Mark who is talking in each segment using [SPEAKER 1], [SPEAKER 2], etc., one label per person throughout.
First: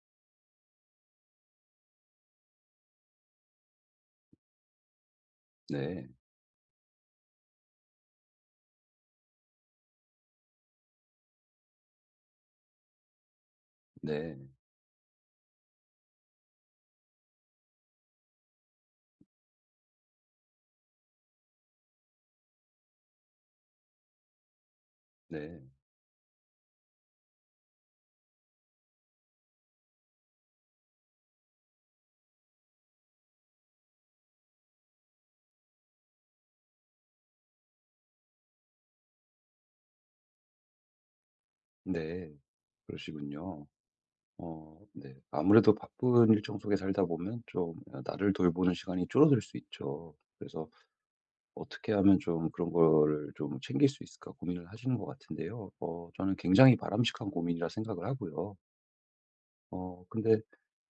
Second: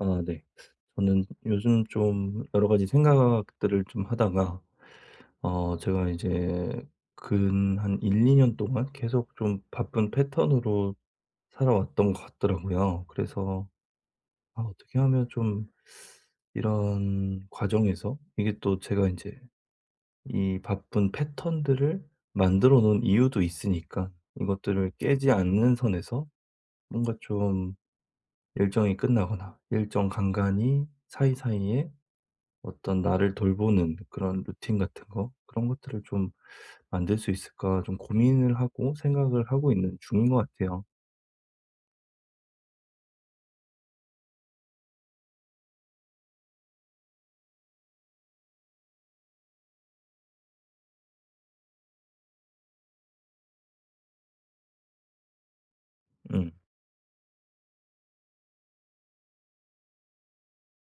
[SPEAKER 1] 아 네. 저는 요즘 좀 여러 가지 생각들을 좀 하다가
[SPEAKER 2] 네.
[SPEAKER 1] 제가 이제 근 한 1-2년 동안 계속 좀 바쁜 패턴으로 살아왔던 것 같더라고요. 그래서
[SPEAKER 2] 네.
[SPEAKER 1] 아 어떻게 하면 좀 이런 과정에서 이게 또 제가 이제 이 바쁜 패턴들을 만들어 놓은 이유도 있으니까, 이것들을 깨지
[SPEAKER 2] 네.
[SPEAKER 1] 않는 선에서 뭔가 좀 일정이 끝나거나 일정 간간이 사이사이에 어떤 나를 돌보는 그런 루틴 같은 거, 그런 것들을 좀 만들 수 있을까 좀 고민을 하고 생각을 하고 있는 중인 것 같아요.
[SPEAKER 2] 네. 그러시군요. 네. 아무래도 바쁜 일정 속에 살다 보면 좀 나를 돌보는 시간이 줄어들 수 있죠. 그래서 어떻게 하면 좀 그런 거를 좀 챙길 수 있을까 고민을 하시는 것 같은데요. 저는
[SPEAKER 1] 음.
[SPEAKER 2] 굉장히 바람직한 고민이라 생각을 하고요. 근데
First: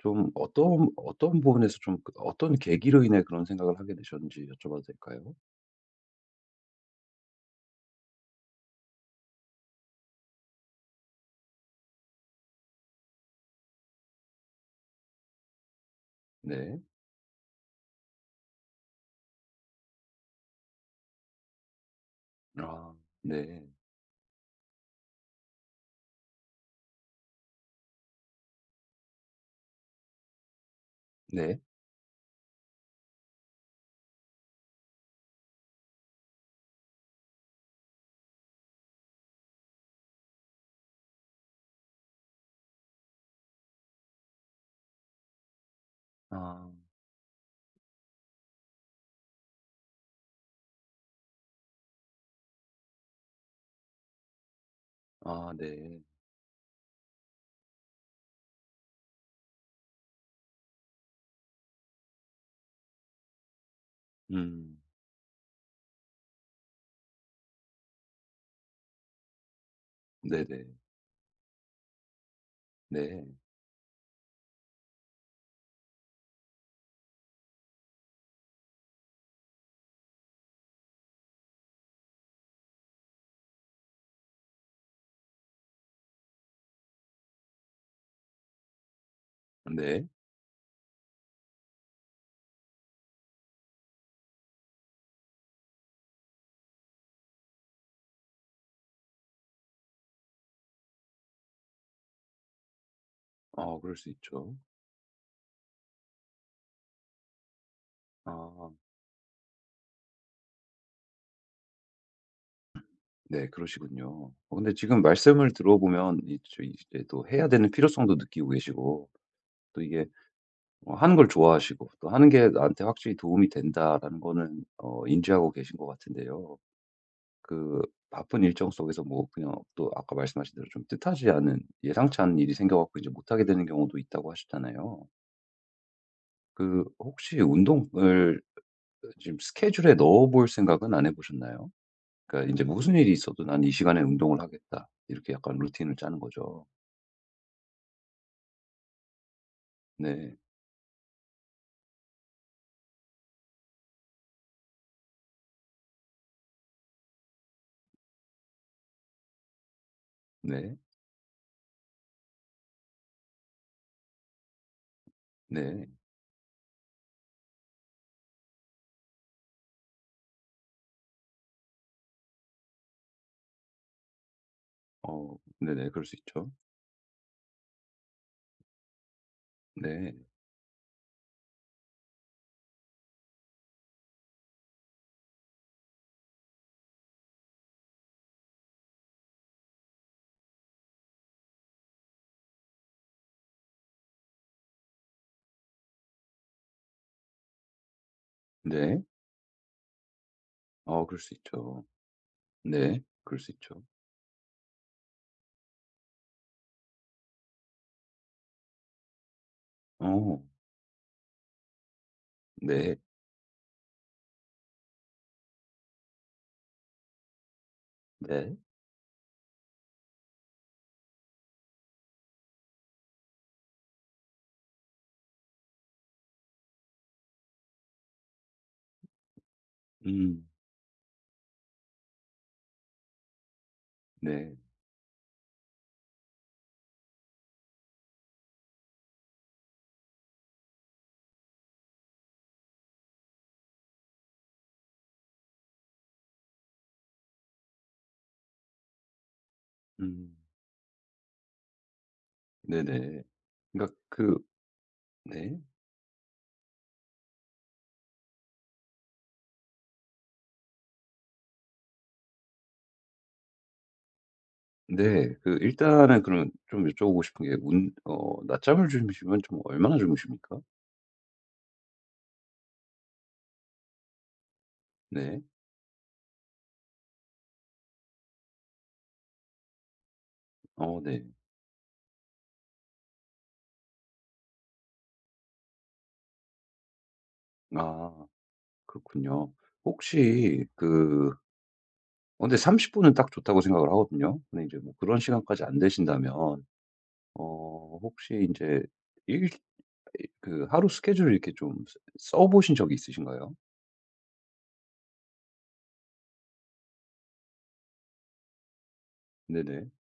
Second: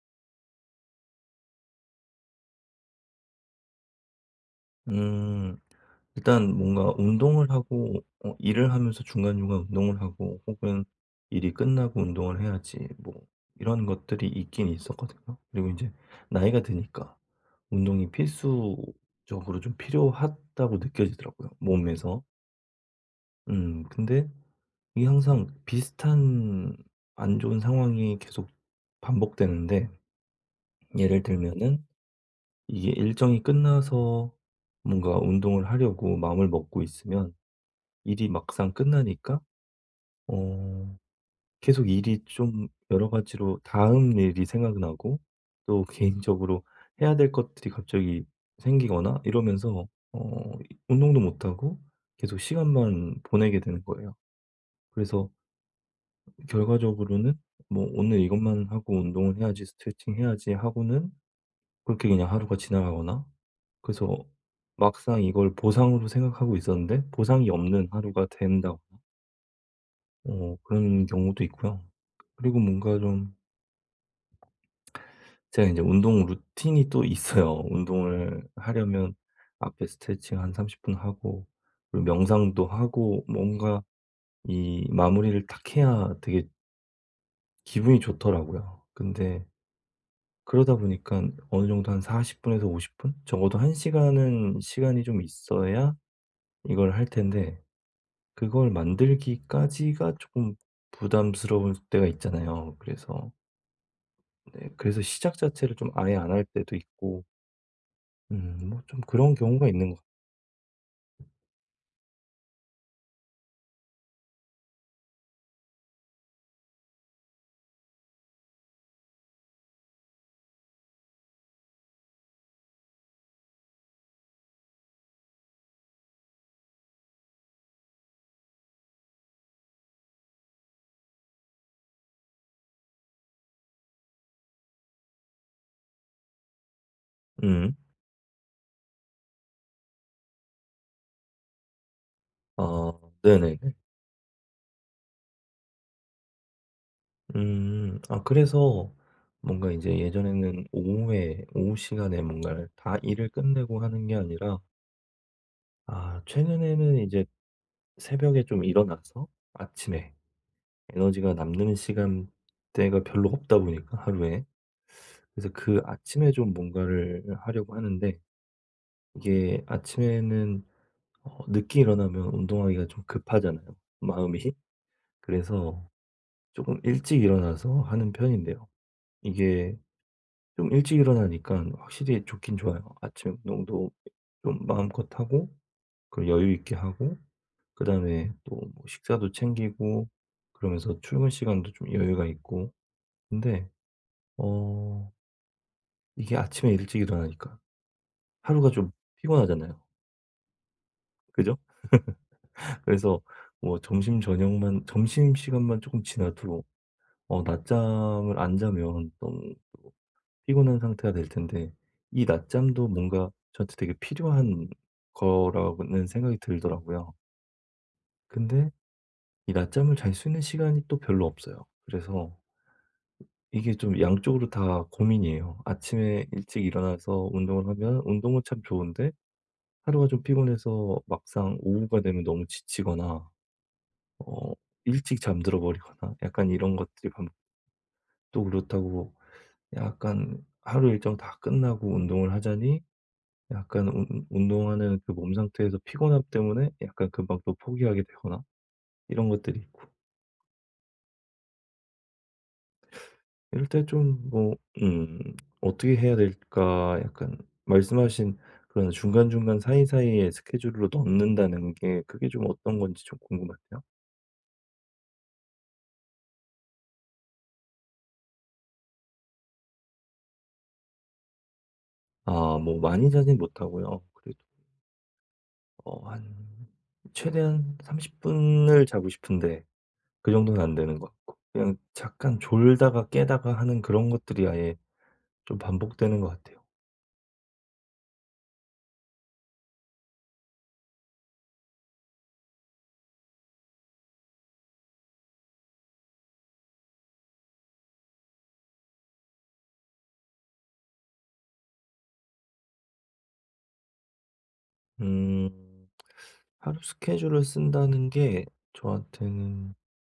[SPEAKER 2] 좀 어떤 부분에서 좀 그 어떤 계기로 인해 그런 생각을 하게 되셨는지 여쭤봐도 될까요?
[SPEAKER 1] 음. 일단 뭔가 운동을 하고 일을 하면서 중간중간 운동을 하고 혹은 일이 끝나고 운동을 해야지 뭐 이런 것들이 있긴 있었거든요. 그리고 이제 나이가
[SPEAKER 2] 네.
[SPEAKER 1] 드니까 운동이 필수적으로 좀 필요하다고 느껴지더라고요, 몸에서.
[SPEAKER 2] 아 네.
[SPEAKER 1] 근데 이게 항상 비슷한 안 좋은 상황이 계속 반복되는데, 예를
[SPEAKER 2] 네.
[SPEAKER 1] 들면은 이게 일정이 끝나서 뭔가 운동을 하려고 마음을 먹고 있으면 일이 막상 끝나니까, 어 계속 일이 좀 여러 가지로 다음 일이 생각나고 또 개인적으로
[SPEAKER 2] 아.
[SPEAKER 1] 해야 될 것들이 갑자기 생기거나 이러면서, 어 운동도 못 하고 계속 시간만 보내게 되는 거예요. 그래서
[SPEAKER 2] 아 네.
[SPEAKER 1] 결과적으로는 뭐 '오늘 이것만 하고 운동을 해야지. 스트레칭 해야지.' 하고는 그렇게 그냥 하루가 지나가거나, 그래서
[SPEAKER 2] 음.
[SPEAKER 1] 막상 이걸 보상으로 생각하고 있었는데 보상이 없는 하루가 된다고,
[SPEAKER 2] 네네.
[SPEAKER 1] 그런 경우도 있고요. 그리고 뭔가
[SPEAKER 2] 네.
[SPEAKER 1] 좀 제가 이제 운동 루틴이 또 있어요. 운동을 하려면 앞에 스트레칭 한 30분 하고 그리고 명상도 하고 뭔가 이 마무리를 딱 해야 되게 기분이 좋더라고요. 근데
[SPEAKER 2] 네.
[SPEAKER 1] 그러다 보니까 어느 정도 한 40 분에서 50 분? 적어도 1 시간은 시간이 좀 있어야 이걸 할 텐데, 그걸 만들기까지가 조금 부담스러울 때가 있잖아요. 그래서.
[SPEAKER 2] 그럴 수 있죠.
[SPEAKER 1] 네, 그래서 시작 자체를 좀 아예 안 할 때도 있고, 뭐
[SPEAKER 2] 아
[SPEAKER 1] 좀 그런 경우가 있는 것 같아요.
[SPEAKER 2] 네. 그러시군요. 근데 지금 말씀을 들어보면 이 저 이제 또 해야 되는 필요성도 느끼고 계시고 또 이게 하는 걸 좋아하시고 또 '하는 게 나한테 확실히 도움이 된다.'라는 거는 인지하고 계신 것 같은데요. 그 바쁜 일정 속에서 뭐 그냥 또 아까 말씀하신 대로 좀 뜻하지 않은 예상치 않은 일이 생겨 갖고 이제 못하게 되는 경우도 있다고 하셨잖아요. 그 혹시
[SPEAKER 1] 음.
[SPEAKER 2] 운동을 지금 스케줄에 넣어 볼 생각은 안 해 보셨나요? 그러니까 이제
[SPEAKER 1] 아
[SPEAKER 2] 무슨 일이 있어도
[SPEAKER 1] 네네네.
[SPEAKER 2] '난 이 시간에 운동을 하겠다.' 이렇게 약간 루틴을 짜는 거죠.
[SPEAKER 1] 음. 아 그래서 뭔가 이제
[SPEAKER 2] 네.
[SPEAKER 1] 예전에는 오후에, 오후 시간에 뭔가를 다 일을 끝내고 하는 게 아니라, 아 최근에는 이제 새벽에 좀 일어나서, 아침에
[SPEAKER 2] 네.
[SPEAKER 1] 에너지가 남는 시간대가 별로 없다 보니까, 하루에. 그래서 그
[SPEAKER 2] 네.
[SPEAKER 1] 아침에 좀 뭔가를 하려고 하는데 이게 아침에는 늦게 일어나면 운동하기가 좀 급하잖아요, 마음이. 그래서
[SPEAKER 2] 네네. 그럴 수 있죠.
[SPEAKER 1] 조금 일찍 일어나서 하는 편인데요. 이게
[SPEAKER 2] 네.
[SPEAKER 1] 좀 일찍 일어나니까 확실히 좋긴 좋아요. 아침 운동도 좀 마음껏 하고, 그리고 여유 있게 하고, 그다음에 또뭐 식사도 챙기고, 그러면서 출근 시간도 좀 여유가 있고. 근데 어 이게 아침에 일찍 일어나니까 하루가 좀
[SPEAKER 2] 네.
[SPEAKER 1] 피곤하잖아요.
[SPEAKER 2] 그럴 수
[SPEAKER 1] 그죠?
[SPEAKER 2] 있죠. 네.
[SPEAKER 1] 그래서
[SPEAKER 2] 그럴 수
[SPEAKER 1] 뭐
[SPEAKER 2] 있죠.
[SPEAKER 1] 점심 저녁만, 점심시간만 조금 지나도 낮잠을 안 자면 너무 또
[SPEAKER 2] 어.
[SPEAKER 1] 피곤한 상태가 될 텐데, 이 낮잠도
[SPEAKER 2] 네.
[SPEAKER 1] 뭔가 저한테 되게 필요한 거라고는 생각이 들더라고요.
[SPEAKER 2] 네.
[SPEAKER 1] 근데 이 낮잠을 잘 수 있는 시간이 또 별로 없어요. 그래서 이게 좀 양쪽으로 다 고민이에요. 아침에 일찍 일어나서 운동을 하면 운동은 참 좋은데 하루가 좀
[SPEAKER 2] 음.
[SPEAKER 1] 피곤해서 막상 오후가 되면 너무 지치거나 어
[SPEAKER 2] 네.
[SPEAKER 1] 일찍 잠들어 버리거나, 약간 이런 것들이 반복. 또 그렇다고 약간 하루 일정 다 끝나고 운동을 하자니 약간 운 운동하는 그 몸 상태에서 피곤함 때문에 약간 금방 또 포기하게 되거나, 이런 것들이 있고.
[SPEAKER 2] 음. 네네.
[SPEAKER 1] 이럴 때
[SPEAKER 2] 그러니까
[SPEAKER 1] 좀
[SPEAKER 2] 그
[SPEAKER 1] 뭐 음
[SPEAKER 2] 네.
[SPEAKER 1] 어떻게 해야 될까, 약간 말씀하신 그런 중간중간 사이사이에 스케줄로 넣는다는 게, 그게 좀 어떤 건지 좀 궁금한데요.
[SPEAKER 2] 네. 그 일단은 그럼 좀 여쭤보고 싶은 게 운 어 낮잠을 주무시면 좀 얼마나 주무십니까?
[SPEAKER 1] 아 뭐 많이 자진 못하고요. 그래도
[SPEAKER 2] 네.
[SPEAKER 1] 한 최대한 30 분을 자고 싶은데, 그 정도는 안 되는 것
[SPEAKER 2] 네.
[SPEAKER 1] 같고, 그냥 잠깐 졸다가 깨다가 하는 그런 것들이 아예 좀 반복되는 것 같아요.
[SPEAKER 2] 아 그렇군요. 혹시 그 근데 30 분은 딱 좋다고 생각을 하거든요. 근데 이제 뭐 그런 시간까지 안 되신다면 혹시 이제 일 그 하루 스케줄을 이렇게 좀 써 보신 적이 있으신가요?
[SPEAKER 1] 음 하루 스케줄을 쓴다는 게 저한테는
[SPEAKER 2] 네네.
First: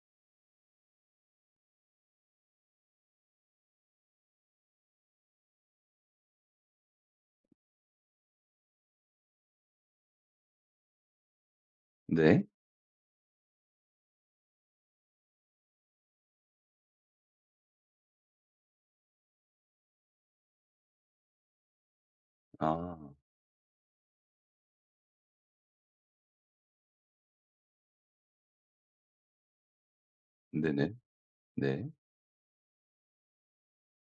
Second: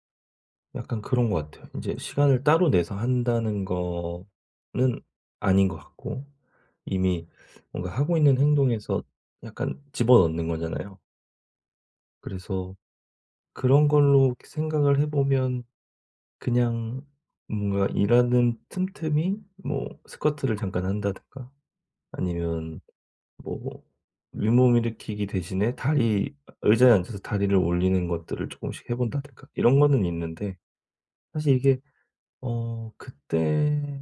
[SPEAKER 1] 약간 그런 것 같아요. 이제 시간을 따로 내서 한다는 거는 아닌 것 같고, 이미 뭔가 하고 있는 행동에서 약간 집어넣는 거잖아요.
[SPEAKER 2] 네.
[SPEAKER 1] 그래서 그런 걸로 생각을 해 보면, 그냥 뭔가 일하는 틈틈이 뭐 스쿼트를 잠깐 한다든가, 아니면
[SPEAKER 2] 아
[SPEAKER 1] 뭐 윗몸 일으키기 대신에 다리, 의자에 앉아서 다리를 올리는 것들을 조금씩 해 본다든가 이런 거는 있는데,
[SPEAKER 2] 네네.
[SPEAKER 1] 사실 이게
[SPEAKER 2] 네.
[SPEAKER 1] 그때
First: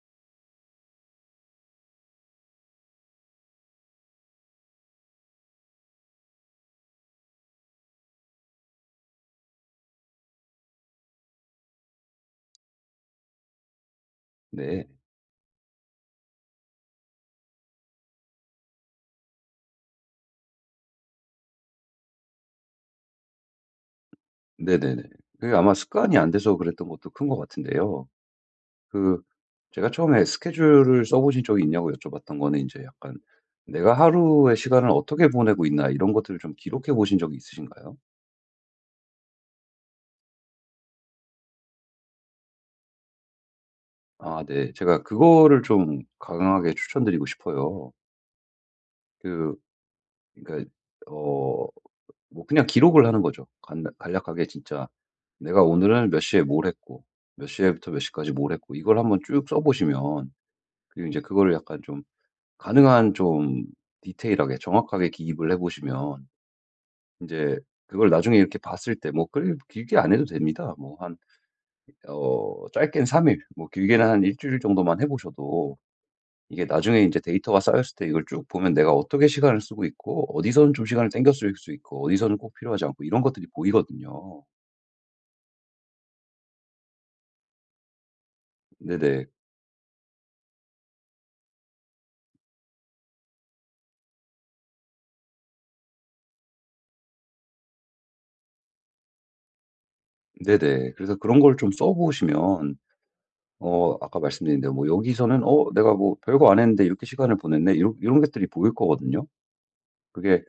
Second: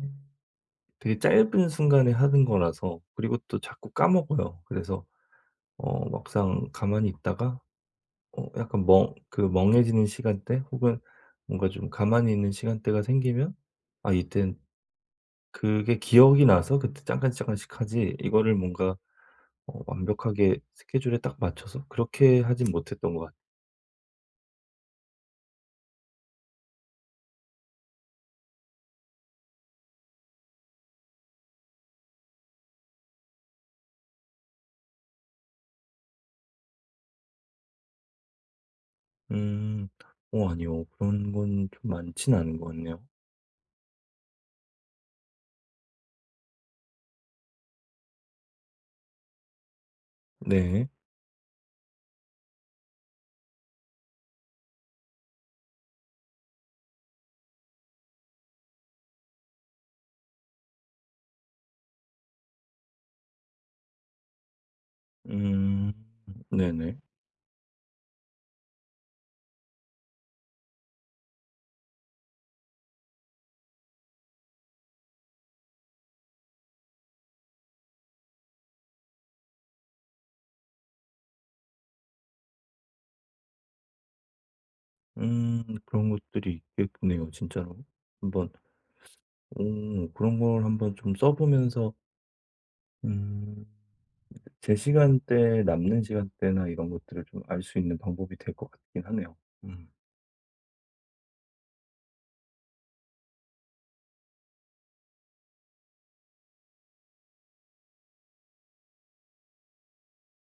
[SPEAKER 1] 되게 짧은 순간에 하는 거라서, 그리고 또 자꾸 까먹어요. 그래서 막상 가만히 있다가 약간 멍 그 멍해지는 시간대, 혹은 뭔가 좀 가만히 있는 시간대가 생기면, 아 이땐
[SPEAKER 2] 네.
[SPEAKER 1] 그게 기억이 나서 그때 잠깐잠깐씩 하지, 이거를 뭔가 완벽하게 스케줄에 딱 맞춰서 그렇게 하진 못했던 것 같아요.
[SPEAKER 2] 네네네. 그게 아마 습관이 안 돼서 그랬던 것도 큰 것 같은데요. 그 제가 처음에 스케줄을 써 보신 적이 있냐고 여쭤봤던 거는 이제 약간 '내가 하루의 시간을 어떻게 보내고 있나.' 이런 것들을 좀 기록해 보신 적이 있으신가요?
[SPEAKER 1] 음. 아니요. 그런 건 좀 많진 않은 것 같네요.
[SPEAKER 2] 아 네. 제가 그거를 좀 강하게 추천드리고 싶어요. 그 그러니까
[SPEAKER 1] 네.
[SPEAKER 2] 어 뭐 그냥 기록을 하는 거죠. 간략하게 진짜 내가 오늘은 몇 시에 뭘 했고 몇 시에부터 몇 시까지 뭘 했고 이걸 한번 쭉 써 보시면, 그리고 이제 그거를 약간 좀 가능한 좀 디테일하게 정확하게 기입을 해
[SPEAKER 1] 음.
[SPEAKER 2] 보시면
[SPEAKER 1] 네네.
[SPEAKER 2] 이제 그걸 나중에 이렇게 봤을 때 뭐 그리 길게 안 해도 됩니다. 뭐 한 짧게는 3 일 뭐 길게는 한 일 주일 정도만 해 보셔도 이게 나중에 이제 데이터가 쌓였을 때 이걸 쭉 보면 내가 어떻게 시간을 쓰고 있고 어디서는 좀 시간을 땡겨 쓸 수 있고 어디서는 꼭 필요하지 않고 이런 것들이 보이거든요.
[SPEAKER 1] 그런 것들이 있겠네요, 진짜로. 한번.
[SPEAKER 2] 네네.
[SPEAKER 1] 오, 그런 걸 한번 좀 써 보면서 음 제 시간대, 남는 시간대나 이런 것들을 좀 알 수 있는 방법이 될 것 같긴 하네요. 음.
[SPEAKER 2] 네네. 그래서 그런 걸 좀 써 보시면 아까 말씀드린 대로 뭐 여기서는 '어 내가 뭐 별거 안 했는데 이렇게 시간을 보냈네.' 이런 것들이 보일 거거든요. 그게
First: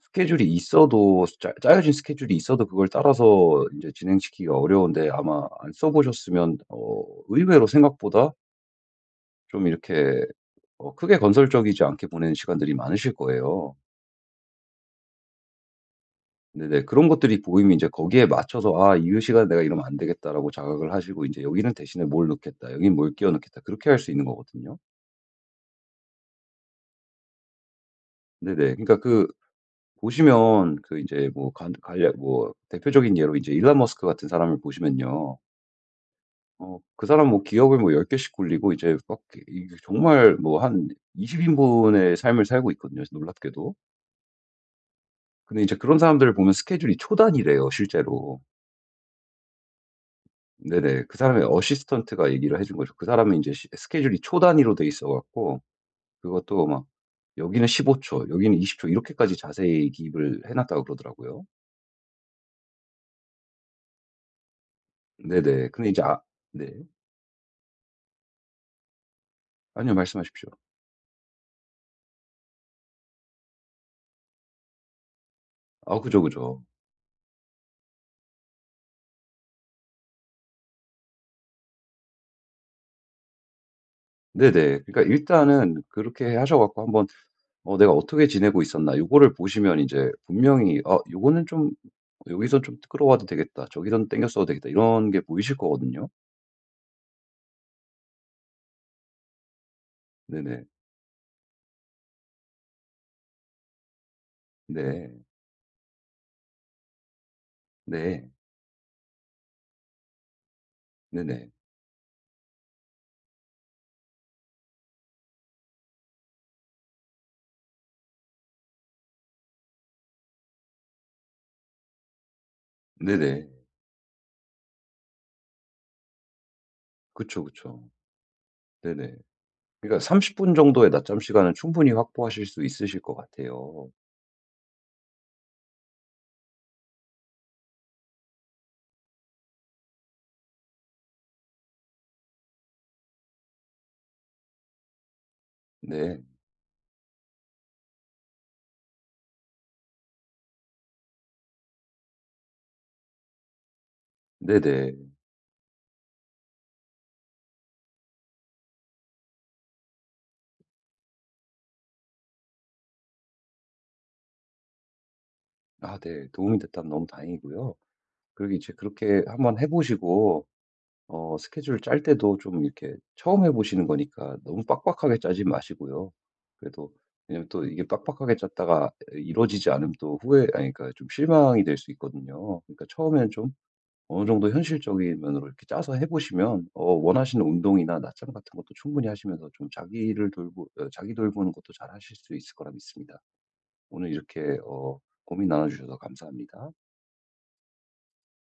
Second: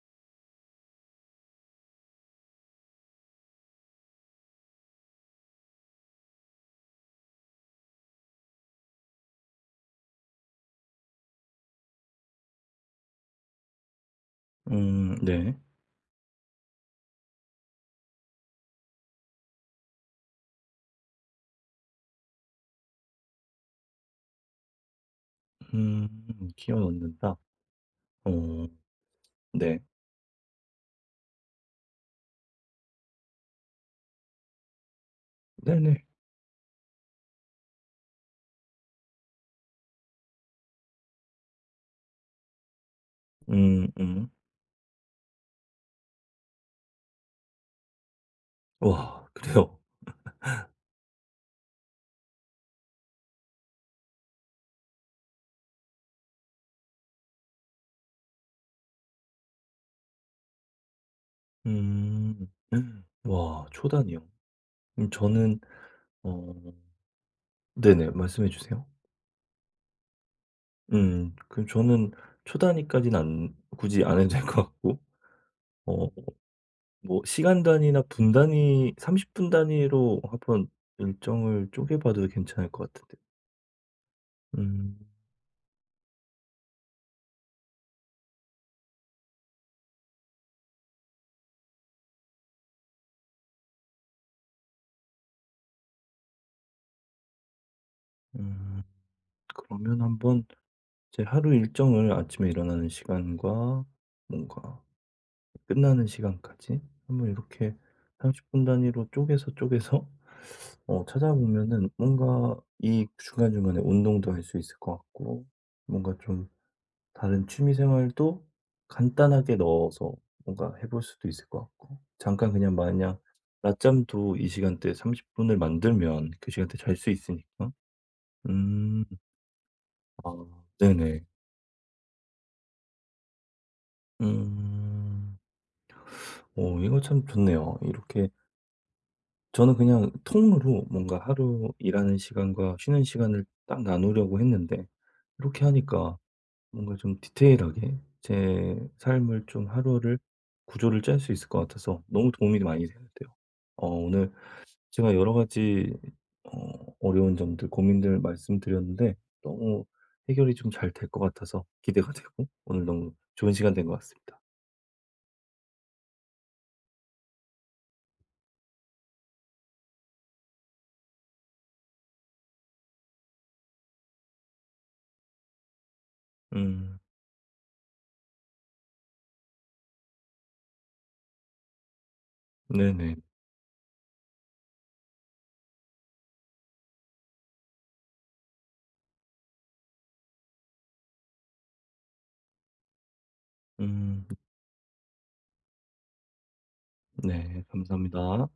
[SPEAKER 2] 스케줄이 있어도 짜 짜여진 스케줄이 있어도 그걸 따라서 이제 진행시키기가 어려운데 아마 안 써 보셨으면 의외로 생각보다 좀 이렇게 크게 건설적이지 않게 보내는 시간들이 많으실 거예요.
[SPEAKER 1] 음, 네.
[SPEAKER 2] 네네. 그런 것들이 보이면 제 거기에 맞춰서 '아 이 시간에 내가 이러면 안 되겠다.'라고 자각을 하시고 이제 '여기는 대신에 뭘 넣겠다. 여긴 뭘 끼워 넣겠다.' 그렇게 할 수 있는 거거든요.
[SPEAKER 1] 음키워 넣는다. 어,
[SPEAKER 2] 네네. 그러니까 그
[SPEAKER 1] 네.
[SPEAKER 2] 보시면 그 이제 뭐 간 간략 뭐 대표적인 예로 이제 일론 머스크 같은 사람을 보시면요.
[SPEAKER 1] 네네.
[SPEAKER 2] 어 그 사람 뭐 기업을 뭐 10 개씩 굴리고 이제 막 이게 정말 뭐 한 20 인분의 삶을 살고 있거든요, 놀랍게도.
[SPEAKER 1] 음,
[SPEAKER 2] 근데 이제 그런 사람들을 보면 스케줄이 초단이래요 실제로.
[SPEAKER 1] 와, 그래요.
[SPEAKER 2] 네네. 그 사람의 어시스턴트가 얘기를 해준 거죠. 그 사람은 이제 시 스케줄이 초 단위로 돼 있어 갖고 그것도 막 여기는 15초 여기는 20초 이렇게까지 자세히 기입을 해 놨다고 그러더라고요.
[SPEAKER 1] 음. 와, 초단이요. 저는,
[SPEAKER 2] 네네. 근데 이제 아
[SPEAKER 1] 어,
[SPEAKER 2] 네.
[SPEAKER 1] 네네, 말씀해 주세요.
[SPEAKER 2] 아니요. 말씀하십시오.
[SPEAKER 1] 음. 그 저는 초단위까지는 안, 굳이 안 해도 될 것 같고
[SPEAKER 2] 아
[SPEAKER 1] 어
[SPEAKER 2] 그죠, 그죠.
[SPEAKER 1] 뭐 시간 단위나 분 단위, 30분 단위로 한번 일정을 쪼개 봐도 괜찮을 것 같은데요.
[SPEAKER 2] 네네.
[SPEAKER 1] 음.
[SPEAKER 2] 그러니까 일단은 그렇게 하셔 갖고 한번 '내가 어떻게 지내고 있었나.' 요거를 보시면 이제 분명히 '아 요거는 좀 여기선 좀 끌어와도 되겠다. 저기선 땡겼어도 되겠다.' 이런 게 보이실 거거든요.
[SPEAKER 1] 음. 그러면 한번
[SPEAKER 2] 네네.
[SPEAKER 1] 제 하루 일정을 아침에 일어나는 시간과 뭔가
[SPEAKER 2] 네.
[SPEAKER 1] 끝나는 시간까지 한번 이렇게
[SPEAKER 2] 네.
[SPEAKER 1] 30분 단위로 쪼개서,
[SPEAKER 2] 네네.
[SPEAKER 1] 찾아보면은 뭔가 이 중간중간에 운동도 할 수 있을 것 같고, 뭔가 좀 다른 취미 생활도 간단하게 넣어서 뭔가 해볼 수도 있을 것 같고, 잠깐 그냥, 만약
[SPEAKER 2] 네네.
[SPEAKER 1] 낮잠도 이 시간대삼30 분을 만들면 그 시간대 잘 수
[SPEAKER 2] 그쵸,
[SPEAKER 1] 있으니까.
[SPEAKER 2] 그쵸.
[SPEAKER 1] 음.
[SPEAKER 2] 네네. 그러니까
[SPEAKER 1] 아
[SPEAKER 2] 30분 정도의 낮잠
[SPEAKER 1] 네네.
[SPEAKER 2] 시간은 충분히 확보하실 수 있으실 것 같아요.
[SPEAKER 1] 음. 오, 이거 참 좋네요. 이렇게 저는 그냥 통으로 뭔가 하루 일하는 시간과 쉬는 시간을 딱 나누려고 했는데, 이렇게 하니까
[SPEAKER 2] 네.
[SPEAKER 1] 뭔가 좀 디테일하게 제 삶을 좀, 하루를 구조를 짤 수 있을 것 같아서 너무 도움이 많이 되는데요. 오늘
[SPEAKER 2] 네네.
[SPEAKER 1] 제가 여러 가지 어려운 점들, 고민들 말씀드렸는데 너무 해결이 좀 잘 될 것 같아서 기대가 되고, 오늘 너무 좋은 시간 된 것 같습니다.
[SPEAKER 2] 아 네. 도움이 됐다면 너무 다행이고요. 그리고 이제 그렇게 한번 해 보시고 스케줄 짤 때도 좀 이렇게 처음 해 보시는 거니까 너무 빡빡하게 짜지 마시고요. 그래도
[SPEAKER 1] 음,
[SPEAKER 2] 왜냐면 또 이게 빡빡하게 짰다가 이루어지지 않으면 또 후회 아니 그러니까 좀 실망이 될 수 있거든요. 그러니까
[SPEAKER 1] 네네.
[SPEAKER 2] 처음에는 좀 어느 정도 현실적인 면으로 이렇게 짜서 해 보시면 원하시는 운동이나 낮잠 같은 것도 충분히 하시면서 좀 자기 돌보는 것도 잘하실 수 있을 거라 믿습니다. 오늘
[SPEAKER 1] 음,
[SPEAKER 2] 이렇게 고민 나눠 주셔서 감사합니다.
[SPEAKER 1] 네. 감사합니다.